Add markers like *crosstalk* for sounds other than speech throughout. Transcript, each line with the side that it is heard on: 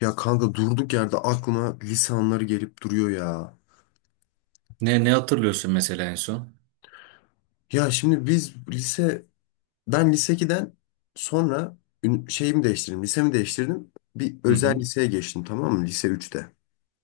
left: Ya kanka durduk yerde aklıma lise anıları gelip duruyor ya.
right: Ne hatırlıyorsun mesela en son?
left: Ya şimdi biz lise, Ben lise 2'den sonra şeyimi değiştirdim, lisemi değiştirdim. Bir
right: Hı
left: özel
right: hı.
left: liseye geçtim, tamam mı? Lise üçte.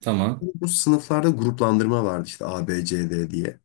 right: Tamam.
left: Bu sınıflarda gruplandırma vardı işte A, B, C, D diye.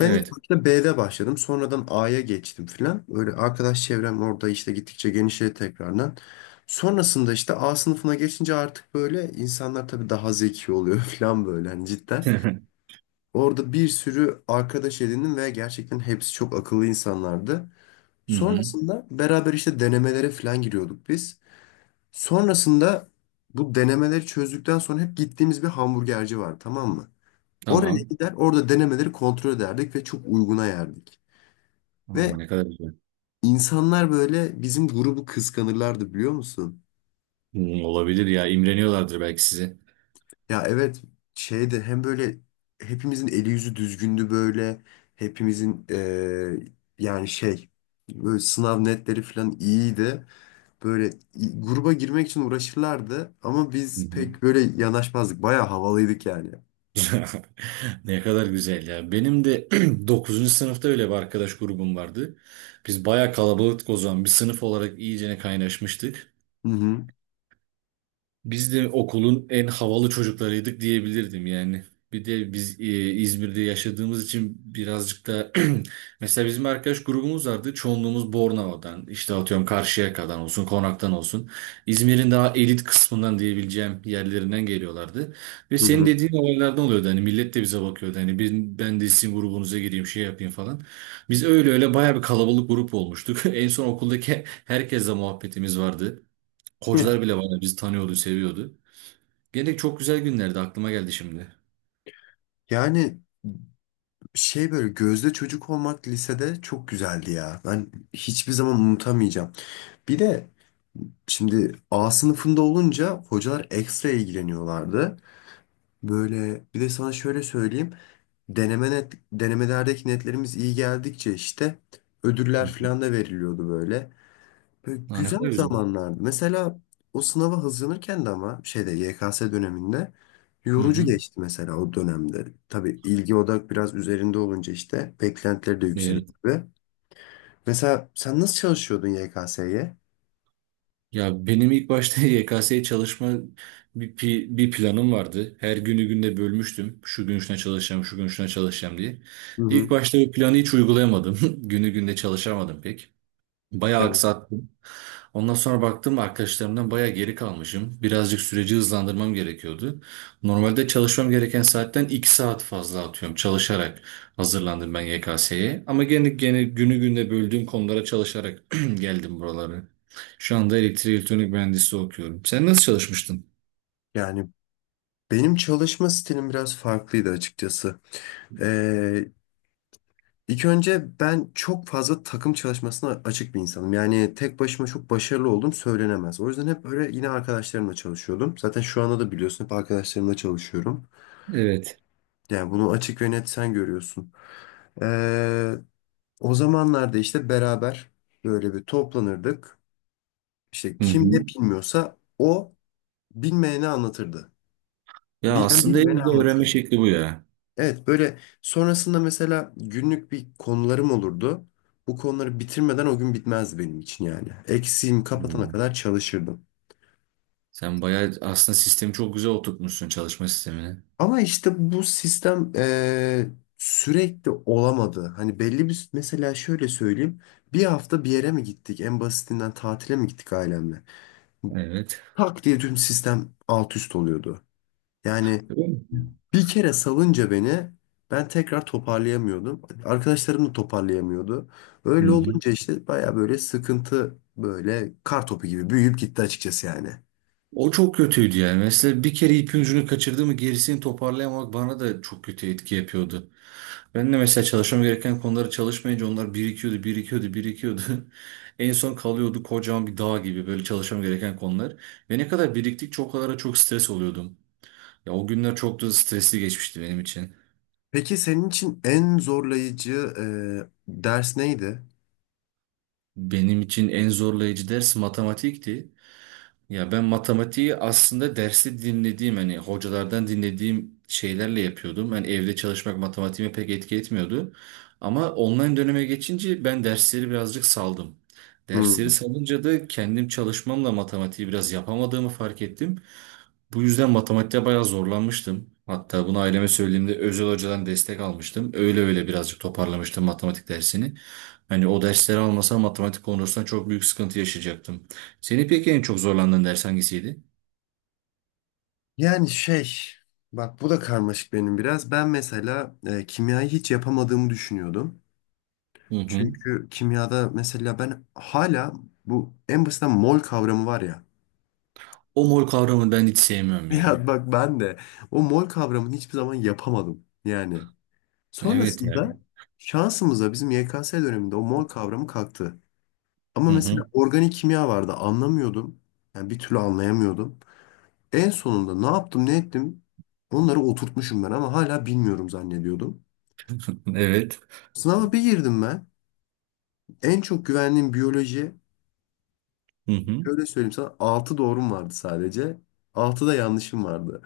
left: Ben ilk
right: Evet.
left: başta B'de başladım. Sonradan A'ya geçtim filan. Öyle arkadaş çevrem orada işte gittikçe genişledi tekrardan. Sonrasında işte A sınıfına geçince artık böyle insanlar tabii daha zeki oluyor *laughs* filan, böyle hani
right: *laughs*
left: cidden.
right: Hı
left: Orada bir sürü arkadaş edindim ve gerçekten hepsi çok akıllı insanlardı.
right: hı.
left: Sonrasında beraber işte denemelere falan giriyorduk biz. Sonrasında bu denemeleri çözdükten sonra hep gittiğimiz bir hamburgerci var, tamam mı? Oraya
right: Tamam.
left: gider, orada denemeleri kontrol ederdik ve çok uyguna yerdik.
right: Aa,
left: Ve
right: ne kadar güzel.
left: insanlar böyle bizim grubu kıskanırlardı, biliyor musun?
right: Hı, olabilir ya. İmreniyorlardır belki size.
left: Ya evet, şeydi, hem böyle hepimizin eli yüzü düzgündü, böyle hepimizin yani şey, böyle sınav netleri falan iyiydi. Böyle gruba girmek için uğraşırlardı ama
right: Hı
left: biz
right: hı.
left: pek böyle yanaşmazdık. Bayağı havalıydık yani.
right: *laughs* Ne kadar güzel ya. Benim de *clears throat* dokuzuncu sınıfta öyle bir arkadaş grubum vardı. Biz bayağı kalabalıktık o zaman. Bir sınıf olarak iyicene kaynaşmıştık.
left: Hı hı.
right: Biz de okulun en havalı çocuklarıydık diyebilirdim yani. Bir de biz İzmir'de yaşadığımız için birazcık da *clears throat* mesela bizim arkadaş grubumuz vardı. Çoğunluğumuz Bornova'dan, işte atıyorum Karşıyaka'dan olsun, Konak'tan olsun. İzmir'in daha elit kısmından diyebileceğim yerlerinden geliyorlardı. Ve
left: Hı
right: senin
left: hı.
right: dediğin olaylardan oluyordu. Hani millet de bize bakıyordu. Hani ben de sizin grubunuza gireyim, şey yapayım falan. Biz öyle öyle bayağı bir kalabalık grup olmuştuk. *laughs* En son okuldaki herkesle muhabbetimiz vardı.
left: *laughs* Heh.
right: Hocalar bile bayağı bizi tanıyordu, seviyordu. Gene çok güzel günlerdi aklıma geldi şimdi.
left: Yani şey, böyle gözde çocuk olmak lisede çok güzeldi ya. Ben hiçbir zaman unutamayacağım. Bir de şimdi A sınıfında olunca hocalar ekstra ilgileniyorlardı. Böyle bir de sana şöyle söyleyeyim. Denemelerdeki netlerimiz iyi geldikçe işte
right: Hı
left: ödüller
right: hı.
left: falan da veriliyordu böyle. Böyle
right: Ha, ne
left: güzel
right: kadar güzel.
left: zamanlardı. Mesela o sınava hazırlanırken de, ama şeyde YKS döneminde
right: Hı
left: yorucu
right: hı.
left: geçti mesela o dönemde. Tabii ilgi odak biraz üzerinde olunca işte beklentileri de yükseliyor
right: Evet.
left: tabii. Mesela sen nasıl çalışıyordun YKS'ye?
right: Ya benim ilk başta *laughs* YKS'ye çalışma bir planım vardı. Her günü günde bölmüştüm. Şu gün şuna çalışacağım, şu gün şuna çalışacağım diye.
left: Hı
right: İlk
left: hı.
right: başta bu planı hiç uygulayamadım. *laughs* Günü günde çalışamadım pek. Bayağı
left: Evet.
right: aksattım. Ondan sonra baktım arkadaşlarımdan bayağı geri kalmışım. Birazcık süreci hızlandırmam gerekiyordu. Normalde çalışmam gereken saatten 2 saat fazla atıyorum çalışarak hazırlandım ben YKS'ye. Ama gene günü gününe böldüğüm konulara çalışarak *clears throat* geldim buralara. Şu anda elektrik elektronik mühendisliği okuyorum. Sen nasıl çalışmıştın?
left: Yani benim çalışma stilim biraz farklıydı açıkçası. Ee, İlk önce ben çok fazla takım çalışmasına açık bir insanım. Yani tek başıma çok başarılı oldum söylenemez. O yüzden hep böyle yine arkadaşlarımla çalışıyordum. Zaten şu anda da biliyorsun, hep arkadaşlarımla çalışıyorum.
right: Evet.
left: Yani bunu açık ve net sen görüyorsun. Ee, o zamanlarda işte beraber böyle bir toplanırdık. İşte
right: Hı
left: kim ne
right: hı.
left: bilmiyorsa o bilmeyene anlatırdı.
right: Ya
left: Bilen
right: aslında en
left: bilmeyene
right: güzel öğrenme
left: anlatırdı.
right: şekli bu ya.
left: Evet, böyle sonrasında mesela günlük bir konularım olurdu. Bu konuları bitirmeden o gün bitmezdi benim için yani. Eksiğimi kapatana
right: Hmm.
left: kadar çalışırdım.
right: Sen bayağı aslında sistemi çok güzel oturtmuşsun çalışma sistemini.
left: Ama işte bu sistem sürekli olamadı. Hani belli bir, mesela şöyle söyleyeyim. Bir hafta bir yere mi gittik? En basitinden tatile mi gittik ailemle?
right: Evet.
left: Tak diye tüm sistem alt üst oluyordu. Yani
right: Öyle mi?
left: bir kere salınca beni, ben tekrar toparlayamıyordum. Arkadaşlarım da toparlayamıyordu.
right: Hı
left: Öyle
right: hı.
left: olunca işte baya böyle sıkıntı, böyle kar topu gibi büyüyüp gitti açıkçası yani.
right: O çok kötüydü yani. Mesela bir kere ipin ucunu kaçırdı mı gerisini toparlayamamak bana da çok kötü etki yapıyordu. Ben de mesela çalışmam gereken konuları çalışmayınca onlar birikiyordu, birikiyordu, birikiyordu. *laughs* En son kalıyordu kocaman bir dağ gibi böyle çalışmam gereken konular. Ve ne kadar biriktikçe o kadar da çok stres oluyordum. Ya o günler çok da stresli geçmişti benim için.
left: Peki senin için en zorlayıcı ders neydi?
right: Benim için en zorlayıcı ders matematikti. Ya ben matematiği aslında dersi dinlediğim hani hocalardan dinlediğim şeylerle yapıyordum. Hani evde çalışmak matematiğime pek etki etmiyordu. Ama online döneme geçince ben dersleri birazcık saldım. Dersleri
left: Hmm.
right: salınca da kendim çalışmamla matematiği biraz yapamadığımı fark ettim. Bu yüzden matematikte bayağı zorlanmıştım. Hatta bunu aileme söylediğimde özel hocadan destek almıştım. Öyle öyle birazcık toparlamıştım matematik dersini. Hani o dersleri almasam matematik konusunda çok büyük sıkıntı yaşayacaktım. Seni peki en çok zorlandığın ders hangisiydi?
left: Yani şey, bak bu da karmaşık benim biraz. Ben mesela kimyayı hiç yapamadığımı düşünüyordum.
right: Hı hı.
left: Çünkü kimyada mesela ben hala bu en basitten mol kavramı var ya.
right: O mor kavramı ben hiç sevmiyorum ya.
left: Ya bak, ben de o mol kavramını hiçbir zaman yapamadım yani.
right: Evet ya.
left: Sonrasında şansımıza bizim YKS döneminde o mol kavramı kalktı. Ama
right: Hı
left: mesela
right: hı.
left: organik kimya vardı, anlamıyordum. Yani bir türlü anlayamıyordum. En sonunda ne yaptım ne ettim, onları oturtmuşum ben ama hala bilmiyorum zannediyordum.
right: Evet.
left: Sınava bir girdim ben. En çok güvendiğim biyoloji,
right: Hı hı.
left: şöyle söyleyeyim sana, 6 doğrum vardı sadece. Altı da yanlışım vardı.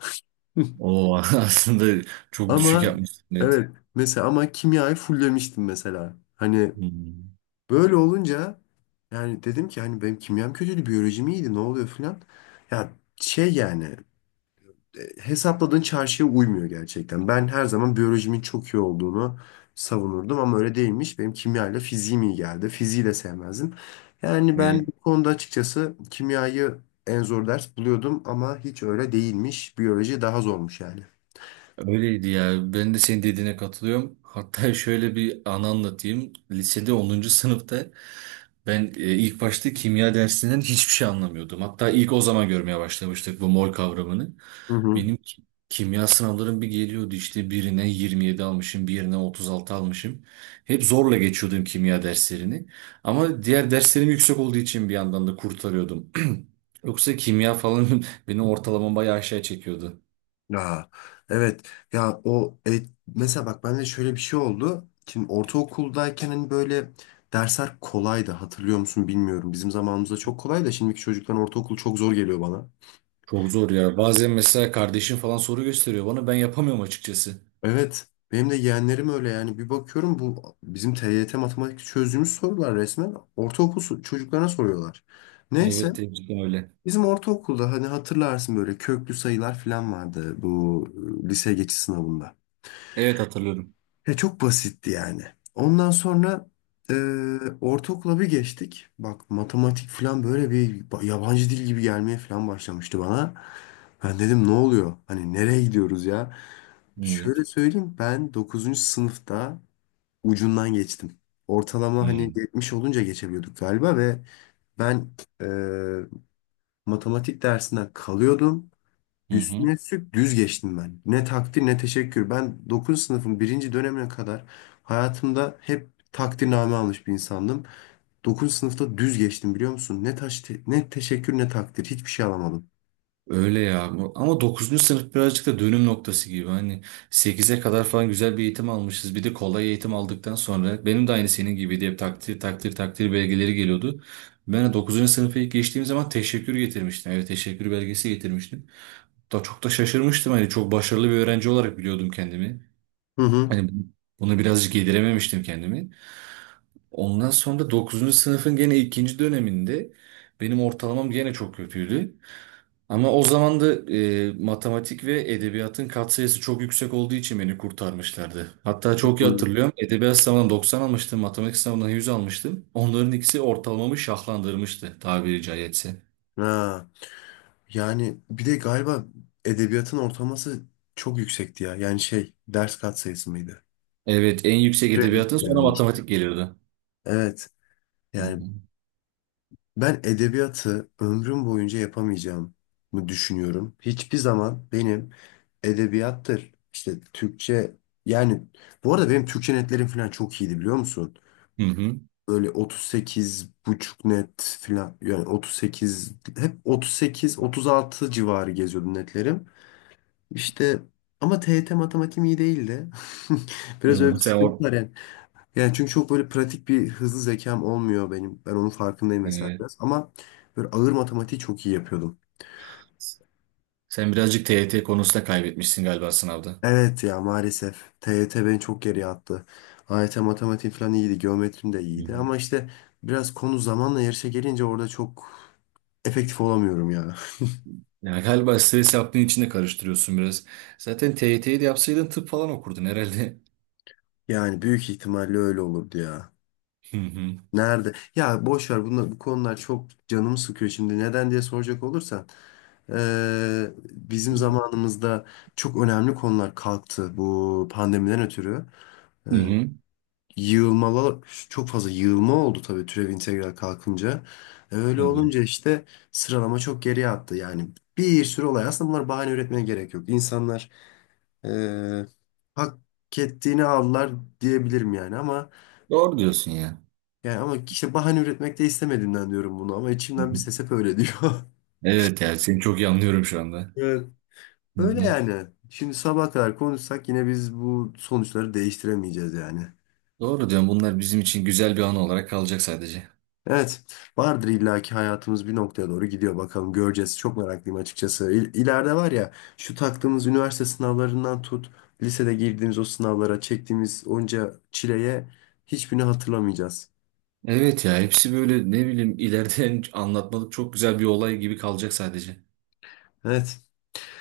left: *laughs*
right: O *laughs* aslında çok düşük
left: Ama
right: yapmışsın. Evet.
left: evet, mesela ama kimyayı fullemiştim mesela. Hani
right: Hı
left: böyle olunca yani dedim ki hani, benim kimyam kötüydü, biyolojim iyiydi, ne oluyor filan. Ya şey yani, hesapladığın çarşıya uymuyor gerçekten. Ben her zaman biyolojimin çok iyi olduğunu savunurdum ama öyle değilmiş. Benim kimyayla fiziğim iyi geldi. Fiziği de sevmezdim. Yani ben bu
right: hı.
left: konuda açıkçası kimyayı en zor ders buluyordum ama hiç öyle değilmiş. Biyoloji daha zormuş yani.
right: Öyleydi ya. Ben de senin dediğine katılıyorum. Hatta *laughs* şöyle bir anı anlatayım. Lisede onuncu sınıfta ben ilk başta kimya dersinden hiçbir şey anlamıyordum. Hatta ilk o zaman görmeye başlamıştık bu mol kavramını. Benim ki- Kimya sınavlarım bir geliyordu işte birine 27 almışım, birine 36 almışım. Hep zorla geçiyordum kimya derslerini. Ama diğer derslerim yüksek olduğu için bir yandan da kurtarıyordum. *clears throat* Yoksa kimya falan *laughs* beni ortalamam bayağı aşağı çekiyordu.
left: Ya evet, ya o mesela bak, bende şöyle bir şey oldu. Şimdi ortaokuldayken hani böyle dersler kolaydı, hatırlıyor musun bilmiyorum. Bizim zamanımızda çok kolay da şimdiki çocukların ortaokul çok zor geliyor bana.
right: Çok zor ya. Bazen mesela kardeşim falan soru gösteriyor bana. Ben yapamıyorum açıkçası.
left: Evet, benim de yeğenlerim öyle yani, bir bakıyorum bu bizim TYT matematik çözdüğümüz sorular resmen ortaokul çocuklarına soruyorlar. Neyse,
right: Evet, gerçekten öyle.
left: bizim ortaokulda hani hatırlarsın böyle köklü sayılar falan vardı bu lise geçiş sınavında.
right: Evet hatırlıyorum.
left: E, çok basitti yani. Ondan sonra e, ortaokula bir geçtik. Bak, matematik falan böyle bir yabancı dil gibi gelmeye falan başlamıştı bana. Ben dedim ne oluyor? Hani nereye gidiyoruz ya?
right: Evet.
left: Şöyle söyleyeyim, ben dokuzuncu sınıfta ucundan geçtim. Ortalama hani
right: Hmm.
left: 70 olunca geçebiliyorduk galiba ve ben e, matematik dersinden kalıyordum.
right: Hı hı.
left: Üstüne üstlük düz geçtim ben. Ne takdir ne teşekkür. Ben 9. sınıfın birinci dönemine kadar hayatımda hep takdirname almış bir insandım. 9. sınıfta düz geçtim, biliyor musun? Ne taş ne teşekkür ne takdir, hiçbir şey alamadım.
right: Öyle ya. Ama dokuzuncu sınıf birazcık da dönüm noktası gibi. Hani sekize kadar falan güzel bir eğitim almışız. Bir de kolay eğitim aldıktan sonra benim de aynı senin gibiydi. Hep takdir takdir takdir belgeleri geliyordu. Ben de dokuzuncu sınıfa ilk geçtiğim zaman teşekkür getirmiştim. Evet teşekkür belgesi getirmiştim. Da çok da şaşırmıştım. Hani çok başarılı bir öğrenci olarak biliyordum kendimi.
left: Hı hı.
right: Hani bunu birazcık yedirememiştim kendimi. Ondan sonra dokuzuncu sınıfın gene ikinci döneminde benim ortalamam gene çok kötüydü. Ama o zaman da matematik ve edebiyatın katsayısı çok yüksek olduğu için beni kurtarmışlardı. Hatta çok iyi
left: Hı.
right: hatırlıyorum. Edebiyat sınavından 90 almıştım, matematik sınavından 100 almıştım. Onların ikisi ortalamamı şahlandırmıştı tabiri caizse.
left: Ha. Yani bir de galiba edebiyatın ortalaması çok yüksekti ya. Yani şey, ders katsayısı mıydı?
right: Evet, en yüksek
left: Kredi
right: edebiyatın sonra
left: yani.
right: matematik gelirdi.
left: Evet.
right: Hı
left: Yani
right: hı.
left: ben edebiyatı ömrüm boyunca yapamayacağımı düşünüyorum. Hiçbir zaman benim edebiyattır, işte Türkçe, yani bu arada benim Türkçe netlerim falan çok iyiydi, biliyor musun?
right: Hı hı.
left: Böyle 38 buçuk net falan, yani 38, hep 38 36 civarı geziyordum netlerim. İşte ama TYT matematiğim iyi değildi. *laughs*
right: Hı
left: Biraz öyle bir
right: hı. Sen
left: sıkıntı
right: o...
left: var yani. Yani çünkü çok böyle pratik bir hızlı zekam olmuyor benim. Ben onun farkındayım mesela
right: Evet.
left: biraz. Ama böyle ağır matematiği çok iyi yapıyordum.
right: Sen birazcık TYT konusunda kaybetmişsin galiba sınavda.
left: Evet ya, maalesef. TYT beni çok geriye attı. AYT matematiğim falan iyiydi. Geometrim de
right: Hı
left: iyiydi.
right: hı.
left: Ama işte biraz konu zamanla yarışa gelince orada çok efektif olamıyorum ya. *laughs*
right: Yani galiba stres yaptığın için de karıştırıyorsun biraz. Zaten TYT'yi de yapsaydın tıp falan okurdun herhalde.
left: Yani büyük ihtimalle öyle olurdu ya.
right: Hı hı.
left: Nerede? Ya boş ver bunlar, bu konular çok canımı sıkıyor şimdi. Neden diye soracak olursan. Bizim zamanımızda çok önemli konular kalktı bu pandemiden ötürü.
right: Hı
left: Eee
right: hı.
left: yığılmalar, çok fazla yığılma oldu tabii türev integral kalkınca. Öyle
right: Tabii.
left: olunca işte sıralama çok geriye attı. Yani bir sürü olay, aslında bunlar bahane üretmeye gerek yok. İnsanlar eee hak ettiğini aldılar diyebilirim yani, ama
right: Doğru diyorsun ya.
left: yani ama işte bahane üretmek de istemediğimden diyorum bunu, ama
right: Hı
left: içimden bir
right: hı.
left: ses hep öyle diyor. *laughs*
right: Evet ya seni çok iyi anlıyorum şu anda.
left: Evet.
right: Hı
left: Öyle
right: hı.
left: yani. Şimdi sabaha kadar konuşsak yine biz bu sonuçları değiştiremeyeceğiz yani.
right: Doğru diyorsun bunlar bizim için güzel bir anı olarak kalacak sadece.
left: Evet, vardır illaki, hayatımız bir noktaya doğru gidiyor, bakalım göreceğiz. Çok meraklıyım açıkçası. İleride var ya, şu taktığımız üniversite sınavlarından tut, lisede girdiğimiz o sınavlara çektiğimiz onca çileye, hiçbirini hatırlamayacağız.
right: Evet ya hepsi böyle ne bileyim ileriden *laughs* anlatmalık çok güzel bir olay gibi kalacak sadece.
left: Evet,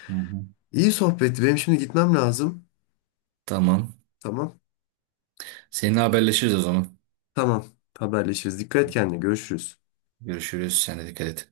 right: Hı hı.
left: iyi sohbetti. Benim şimdi gitmem lazım.
right: Tamam.
left: Tamam,
right: Seninle haberleşiriz o zaman.
left: tamam. Haberleşiriz. Dikkat et kendine. Görüşürüz.
right: Görüşürüz. Sen de dikkat et.